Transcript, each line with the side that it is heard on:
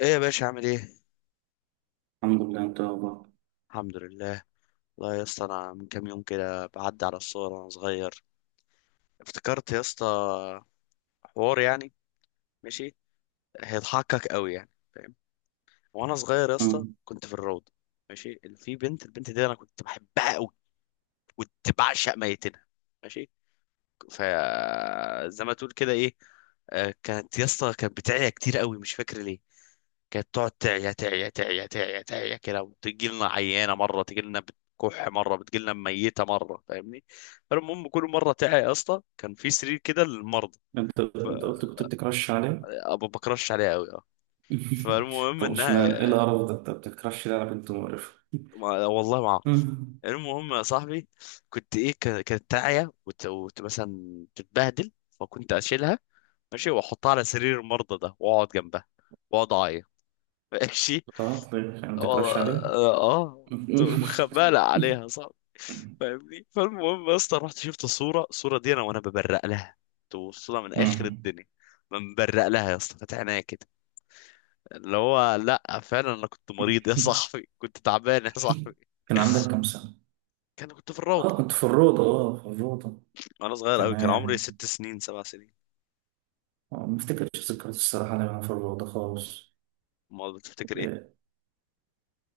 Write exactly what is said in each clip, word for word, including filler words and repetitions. left: ايه يا باشا عامل ايه؟
right: الحمد لله، انت اخبار؟
left: الحمد لله. والله يا اسطى، انا من كام يوم كده بعدي على الصور وانا صغير. افتكرت يا اسطى حوار يعني. ماشي. هيضحكك قوي يعني، فاهم؟ وانا صغير يا اسطى
right: انت
left: كنت في الروضه. ماشي، اللي في بنت البنت دي انا كنت بحبها قوي، كنت بعشق ميتينها. ماشي. ف زي ما تقول كده ايه. آه، كانت يا اسطى، كانت بتعيا كتير قوي، مش فاكر ليه. كانت تقعد تعيا تعيا تعيا تعيا تعيا كده، وتجي لنا عيانه مره، تجي لنا بتكح مره، بتجي لنا ميته مره، فاهمني؟ فالمهم، كل مره تعيا يا اسطى، كان في سرير كده للمرضى.
right: انت
left: ف
right: قلت كنت بتكرش عليه.
left: أبو بكرش عليها قوي، اه. فالمهم
right: طب
left: انها
right: اشمعنى ايه القرف ده، انت بتكرش ليه على بنت مقرفة؟
left: ما... والله ما اعرف.
right: مم.
left: المهم يا صاحبي، كنت ايه ك... كانت تعيا وت... وت... مثلا تتبهدل، فكنت اشيلها. ماشي، واحطها على سرير المرضى ده، واقعد جنبها، واقعد اعيط. ماشي.
right: طب طيب، يعني
left: والله
right: بتكرش عليه.
left: اه آه، كنت خبالة عليها، صح؟ فاهمني. فالمهم يا اسطى، رحت شفت صورة الصورة دي انا وانا ببرق لها، توصلها من اخر
right: مم.
left: الدنيا. من برق لها يا اسطى، فاتح عينيا كده، اللي هو لا فعلا انا كنت مريض يا صاحبي، كنت تعبان يا صاحبي.
right: كان عندك كام سنة؟
left: كان كنت في
right: اه
left: الروضة،
right: كنت في الروضة، اه في الروضة.
left: وانا صغير قوي، كان عمري
right: تمام.
left: ست سنين سبع سنين.
right: اه، ما افتكرش ذكريات الصراحة لما انا في الروضة خالص.
left: ما بتفتكر ايه؟
right: اه،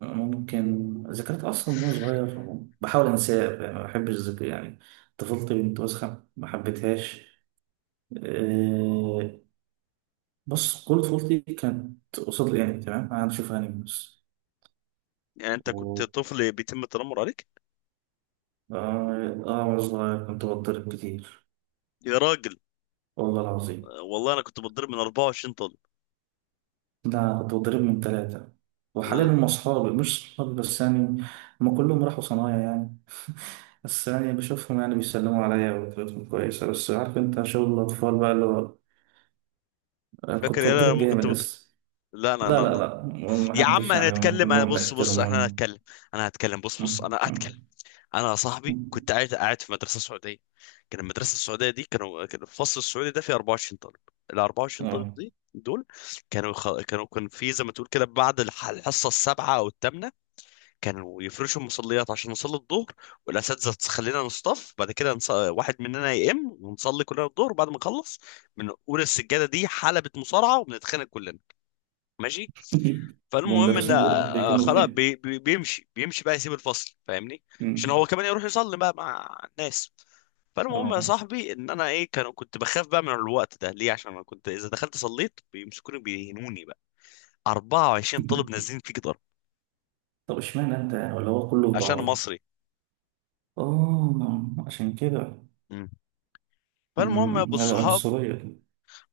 right: ممكن ذكريات أصلا وأنا صغير بحاول أنساها، يعني ما بحبش الذكر يعني. طفولتي بنت وسخة، ما حبيتهاش. آه، بص، كل طفولتي كانت قصاد الانمي، تمام، انا بشوف انمي بس.
left: يعني انت كنت
right: أوه.
left: طفل بيتم التنمر عليك.
right: اه آه، وانا صغير كنت بتضرب كتير،
left: يا راجل،
right: والله العظيم.
left: آه، والله انا كنت بتضرب من 24 طالب.
right: لا، كنت بتضرب من ثلاثة، وحاليا هم أصحابي، مش صحابي بس يعني. هم كلهم راحوا صنايع يعني. بس يعني بشوفهم، يعني بيسلموا عليا وطريقتهم كويسة، بس عارف أنت شغل الأطفال بقى اللي هو، آه،
left: فاكر
right: كنت
left: ايه أنا
right: بتضرب
left: لما
right: جامد
left: كنت بتضرب؟
right: بس.
left: لا لا
right: لا لا
left: لا،
right: لا،
left: يا عم
right: محدش يعني،
left: هنتكلم، انا
right: كلهم
left: بص بص احنا
right: بيحترموني.
left: هنتكلم، انا هتكلم، بص بص
right: م-
left: انا هتكلم.
right: م-
left: انا يا صاحبي
right: م.
left: كنت قاعد قاعد في مدرسه سعوديه. كان المدرسه السعوديه دي، كانوا كان الفصل السعودي ده فيه 24 طالب. ال 24 طالب
right: آه.
left: دي دول كانوا خ... كانوا كان في، زي ما تقول كده، بعد الح- الحصه السابعه او الثامنه، كانوا يفرشوا المصليات عشان نصلي الظهر. والاساتذه تخلينا نصطف، بعد كده نص... واحد مننا يقم، ونصلي كلنا الظهر، وبعد ما نخلص بنقول السجاده دي حلبة مصارعه وبنتخانق كلنا. ماشي. فالمهم ان
right: والمدرسين بيروحوا
left: آه، آه،
right: بيكونوا
left: خلاص
right: فين؟
left: بي بي بيمشي بيمشي بقى، يسيب الفصل فاهمني، عشان
right: مم.
left: هو كمان يروح يصلي بقى مع الناس. فالمهم يا
right: اه.
left: صاحبي ان انا ايه، كانوا كنت بخاف بقى من الوقت ده، ليه؟ عشان انا كنت اذا دخلت صليت بيمسكوني بيهنوني بقى، 24 طالب نازلين فيك ضرب.
right: طب اشمعنى انت يعني، ولا هو كله في
left: عشان أنا
right: بعضه؟
left: مصري.
right: اه عشان كده.
left: مم. فالمهم يا ابو
right: مم، هذا
left: الصحاب،
right: عنصرية.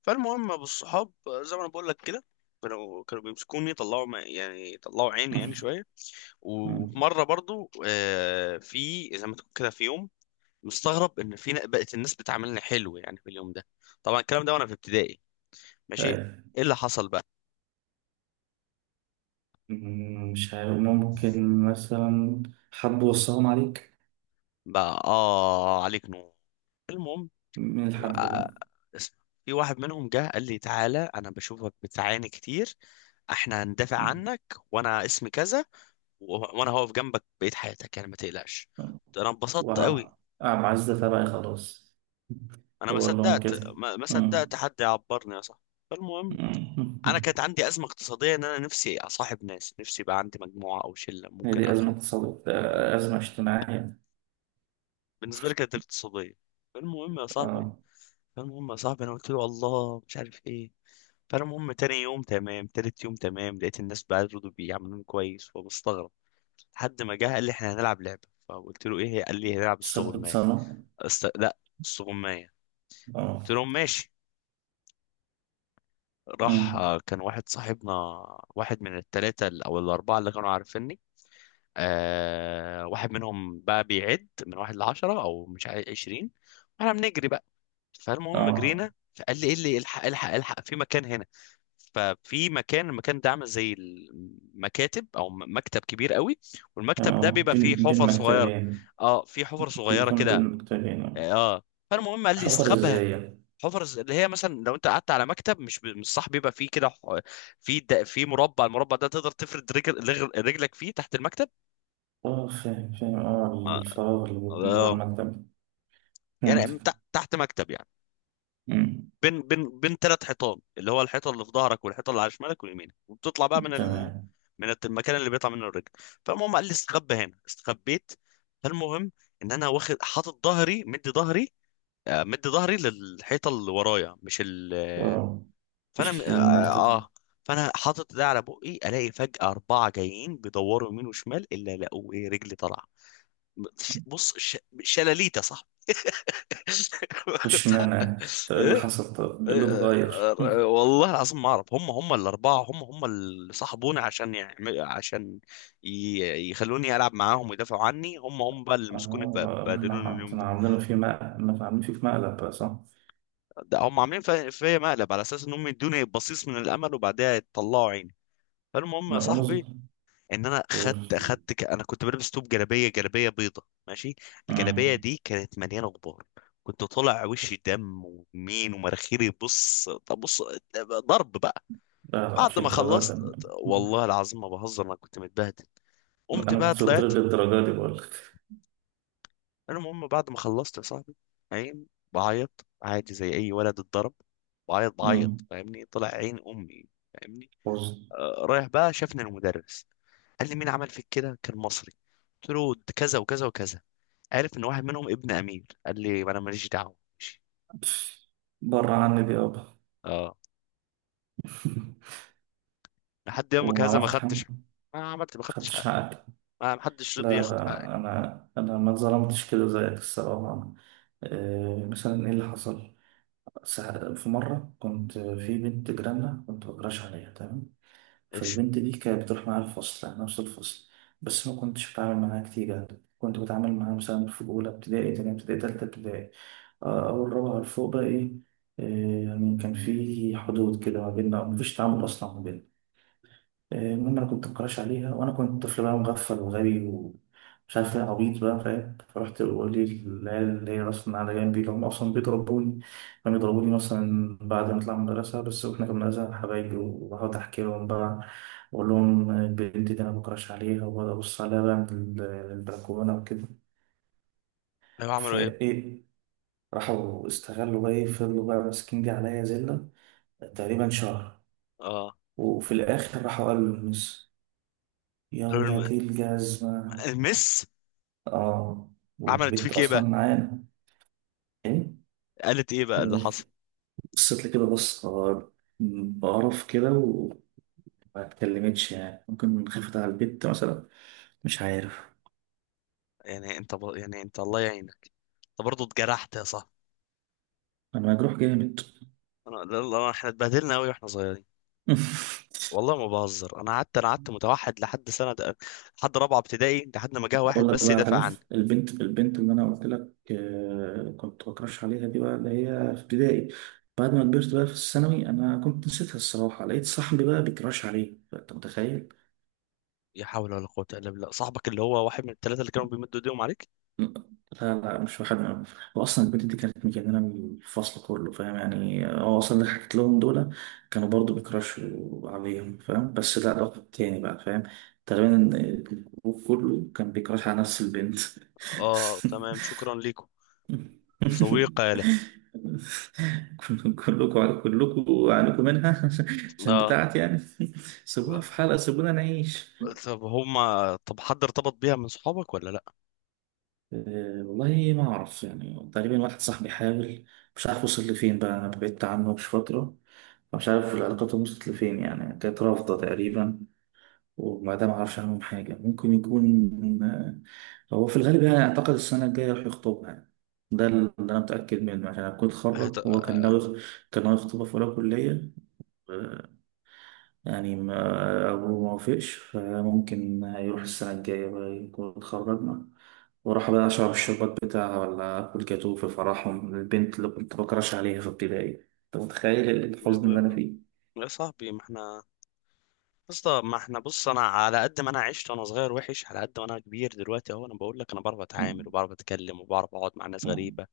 left: فالمهم يا ابو الصحاب آه، زي ما انا بقول لك كده، كانوا كانوا بيمسكوني، طلعوا ما- يعني طلعوا عيني يعني شويه.
right: مم.
left: ومره برضو، آه، في زي ما تقول كده في يوم، مستغرب ان في ن- بقت الناس بتعاملني حلو، يعني في اليوم ده. طبعا الكلام ده وانا في ابتدائي. ماشي.
right: طيب.
left: ايه اللي حصل بقى؟
right: مم، مش عارف، ممكن مثلا حد وصاهم عليك.
left: بقى اه عليك نور. المهم،
right: من الحد ده بقى.
left: آه، اسمع. في واحد منهم جه قال لي: تعالى، انا بشوفك بتعاني كتير، احنا هندافع
right: مم.
left: عنك، وانا اسمي كذا، و- وانا هقف جنبك بقية حياتك يعني، ما تقلقش. انا انبسطت قوي.
right: وع- عزة تبعي خلاص.
left: انا ما
right: هو اللي هم
left: صدقت،
right: كده.
left: ما ما صدقت
right: مم.
left: حد يعبرني يا صاحبي. فالمهم،
right: مم.
left: انا كانت عندي ازمه اقتصاديه، ان انا نفسي اصاحب ناس، نفسي يبقى عندي مجموعه او شله،
right: هي
left: ممكن
right: دي
left: اخ.
right: أزمة اقتصادية؟ آه، أزمة اجتماعية.
left: بالنسبه لي كانت اقتصاديه. فالمهم يا صاحبي،
right: اه.
left: فالمهم يا صاحبي انا قلت له: الله، مش عارف ايه. فالمهم، تاني يوم تمام، تالت يوم تمام، لقيت الناس بيردوا بي عاملين كويس، فبستغرب. لحد ما جه قال لي: احنا هنلعب لعبه. فقلت له: ايه هي؟ قال لي: هنلعب
right: سبت
left: استغمايه.
right: سنة.
left: است... لا، استغمايه.
right: اه.
left: قلت لهم: ماشي. راح،
right: امم.
left: آه، كان واحد صاحبنا، واحد من الثلاثه او الاربعه اللي كانوا عارفيني، آه، واحد منهم بقى بيعد من واحد لعشرة او مش عارف عشرين، واحنا بنجري بقى. فالمهم
right: اه.
left: جرينا، فقال لي: ايه اللي الحق الحق الحق في مكان هنا. ففي مكان المكان ده عامل زي المكاتب، او م- مكتب كبير قوي.
right: تمام،
left: والمكتب ده
right: أو
left: بيبقى فيه
right: بين بين
left: حفر صغيرة.
right: مكتبين.
left: اه، في حفر صغيرة
right: بيكون بين
left: كده.
right: مكتبين.
left: اه، فالمهم قال لي
right: حفر
left: استخبها.
right: ازاي يعني؟
left: حفر ز- اللي هي مثلا لو انت قعدت على مكتب، مش ب... مش صح، بيبقى فيه كده ح- في د... في مربع، المربع ده تقدر تفرد رجل... رجل... رجلك فيه تحت المكتب.
right: اه فاهم فاهم، اه
left: اه.
right: الفراغ اللي بيكون جوه
left: آه.
right: المكتب.
left: يعني
right: فهمت.
left: تحت تحت مكتب يعني،
right: امم.
left: بين بين بين ثلاث حيطان، اللي هو الحيطه اللي في ظهرك، والحيطه اللي على شمالك واليمينك، وبتطلع بقى من ال...
right: تمام.
left: من المكان اللي بيطلع منه الرجل. فالمهم قال لي: استخبى هنا، استخبيت. فالمهم، ان انا واخد حاطط ظهري، مدي ظهري آه، مدي ظهري للحيطه اللي ورايا، مش ال آه،
right: اه
left: فانا م-
right: مش
left: اه
right: المكتب.
left: آه. فانا حاطط ده على بقي، الاقي فجاه اربعه جايين بيدوروا يمين وشمال، الا لقوا ايه؟ رجلي طالعه. بص ش... شلاليت يا صاحبي.
right: مش معنى، طب ايه اللي
left: آه،
right: حصل، طب ايه اللي
left: آه،
right: اتغير؟
left: آه،
right: مم.
left: والله العظيم ما اعرف، هم هم الاربعه، هم هم اللي صاحبوني عشان يعمل، عشان ي- يخلوني العب معاهم ويدافعوا عني، هم هم بقى اللي مسكوني ب-
right: اه،
left: بهدلوني
right: ما
left: اليوم
right: كانوا
left: ده.
right: عاملينه في مقلب، ما كانوا عاملين فيه في مقلب بقى، صح؟
left: ده هم عاملين في- فيا مقلب، على اساس ان هم يدوني بصيص من الامل، وبعدها يطلعوا عيني. فالمهم يا
right: لا، وانا
left: صاحبي،
right: صغير.
left: ان انا خدت خدت ك... انا كنت بلبس توب جلابيه، جلابيه بيضه ماشي. الجلابيه
right: مم.
left: دي كانت مليانه غبار، كنت طالع وشي دم ومين ومراخيري. بص طب بص، ضرب بقى.
right: لا لا،
left: بعد
right: مش
left: ما
right: الدرجات
left: خلصت،
right: انا.
left: والله العظيم ما بهزر، انا كنت متبهدل. قمت
right: أنا
left: بقى
right: كنت قلت
left: طلعت.
right: لك الدرجات دي بقول لك.
left: المهم، بعد ما خلصت يا صاحبي، عين، بعيط عادي زي اي ولد اتضرب. بعيط بعيط،
right: مم.
left: فاهمني؟ طلع عين امي، فاهمني. آه، رايح بقى، شافني المدرس قال لي: مين عمل فيك كده؟ كان مصري. قلت له: ده كذا وكذا وكذا. عارف ان واحد منهم ابن امير، قال لي: ما انا ماليش دعوه، ماشي.
right: بره عني دي يابا.
left: اه، لحد يومك هذا ما
right: وعملت
left: خدتش.
right: حمل.
left: ما عملت ما خدتش حقي،
right: خدتش حقك.
left: ما ما حدش
right: لا
left: رضي ياخد حقي.
right: لا، انا انا ما اتظلمتش كده زيك الصراحه. آه، مثلا ايه اللي حصل؟ ساعة- في مره كنت في بنت جيراننا، كنت بكراش عليها، تمام.
left: ايش؟
right: فالبنت دي كانت بتروح معايا الفصل، يعني نفس الفصل. بس ما كنتش بتعامل معاها كتير يعني، كنت بتعامل معاها مثلا في اولى ابتدائي، تانية ابتدائي، تالتة ابتدائي. آه، اول رابعه لفوق بقى ايه. آه، يعني كان في حدود كده ما بيننا، مفيش تعامل اصلا ما بيننا. المهم انا كنت مكراش عليها، وانا كنت طفل بقى مغفل وغبي ومش عارف ايه، عبيط بقى فاهم. فرحت بقول لي العيال اللي هي اصلا على جنبي اللي هم اصلا بيضربوني. كانوا يضربوني مثلا بعد ما اطلع من المدرسه بس، واحنا كنا مدرسه حبايبي، وبقعد احكي لهم بقى واقول لهم البنت دي انا بكراش عليها، وبقعد ابص عليها بقى من البلكونه وكده.
left: ايوه، عملوا ايه؟
right: فايه، راحوا استغلوا بقى ايه، فضلوا بقى ماسكين دي عليا زله تقريبا شهر.
left: اه،
right: وفي الاخر راحوا قالوا للمس، يا ولاد
left: قالوا
right: إيه الجزمة.
left: المس.
right: اه،
left: عملت
right: والبنت
left: فيك ايه
right: اصلا
left: بقى؟
right: معانا. ايه.
left: قالت ايه بقى اللي
right: إيه،
left: حصل؟
right: بصيت لي كده بص، آه، بقرف كده، وما اتكلمتش يعني، ممكن خفت على البنت مثلا، مش عارف.
left: يعني انت ب... يعني انت الله يعينك، انت برضه اتجرحت يا صاحبي.
right: انا مجروح جامد.
left: انا لا- لا، احنا اتبهدلنا قوي واحنا صغيرين. والله ما بهزر، انا قعدت، انا قعدت متوحد لحد سنه، لحد رابعه ابتدائي، لحد ما جه
right: اقول
left: واحد
right: لك
left: بس
right: بقى
left: يدافع
right: على
left: عني.
right: البنت، البنت اللي انا قلت لك آه، كنت بكرش عليها دي بقى، اللي هي في ابتدائي. بعد ما كبرت بقى في الثانوي انا كنت نسيتها الصراحه، لقيت صاحبي بقى بيكرش عليه، انت متخيل؟
left: لا حول ولا قوه الا بالله، صاحبك اللي هو واحد من الثلاثه اللي كانوا بيمدوا ايديهم عليك؟
right: لا، لا مش واحد. واصلا البنت دي كانت مجننه من الفصل كله فاهم يعني. هو اصلا اللي حكيت لهم دول كانوا برضو بيكراشوا عليهم فاهم، بس لا، ده واحد تاني بقى فاهم. تقريبا الجروب كله كان بيكراش على نفس البنت.
left: اه، تمام، شكرا ليكم. ذوي قالة.
right: كل- كلكم كلكم عانيكم منها عشان
left: اه.
right: بتاعتي يعني. سيبوها في حالها، سيبونا نعيش.
left: طب هما، طب حد ارتبط بيها من صحابك ولا لا؟
right: أه والله ما أعرف، يعني تقريبا واحد صاحبي حاول، مش عارف وصل لفين بقى، أنا بعدت عنه مش فترة. مش عارف العلاقات وصلت لفين يعني، كانت رافضة تقريبا. وما ده ما أعرفش عنهم حاجة، ممكن يكون آه، هو في الغالب يعني أعتقد السنة الجاية راح يخطبها يعني. ده اللي أنا متأكد منه عشان أنا كنت
left: هت...
right: اتخرج، هو كان ناوي، كان ناوي يخطبها في أولى كلية يعني. ما أبوه ما وافقش، فممكن هيروح السنة الجاية بقى يكون اتخرجنا، وراح بقى أشرب الشربات بتاعها ولا آكل جاتوه في فرحهم، البنت اللي كنت بكرش عليها في ابتدائي. أنت متخيل الحزن اللي أنا فيه؟
left: يا صاحبي، ما احنا، اسطى ما احنا بص، انا على قد ما انا عشت وانا صغير وحش، على قد ما انا كبير دلوقتي اهو، انا بقول لك، انا بعرف اتعامل،
right: مم.
left: وبعرف اتكلم، وبعرف اقعد مع ناس
right: مم.
left: غريبه.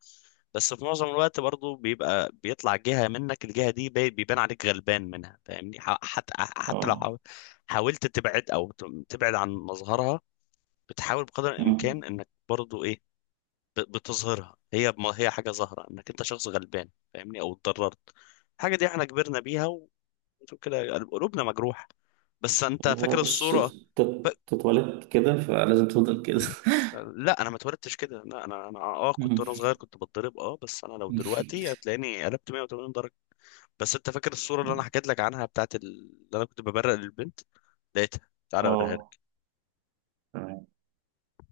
left: بس في معظم الوقت برضو، بيبقى بيطلع جهه منك الجهه دي بي- بيبان عليك غلبان منها، فاهمني؟ ح- حتى حتى لو
right: آه.
left: حاول- حاولت تبعد، او ت- تبعد عن مظهرها، بتحاول بقدر
right: مم.
left: الامكان انك برضو ايه، ب- بتظهرها، هي ما هي حاجه ظاهره، انك انت شخص غلبان فاهمني، او اتضررت. الحاجه دي احنا كبرنا بيها كده، يعني قلوبنا مجروح. بس انت
right: هي
left: فاكر
right: بص،
left: الصورة؟ ف...
right: تت- تتولد كده فلازم تفضل كده.
left: لا انا ما اتولدتش كده، لا انا، انا اه كنت
right: مم.
left: وانا صغير كنت بتضرب، اه، بس انا لو دلوقتي هتلاقيني قلبت 180 درجة. بس انت فاكر الصورة اللي انا حكيت لك عنها بتاعت ال... اللي انا كنت ببرق للبنت؟ لقيتها، تعالى اوريها لك.
right: آه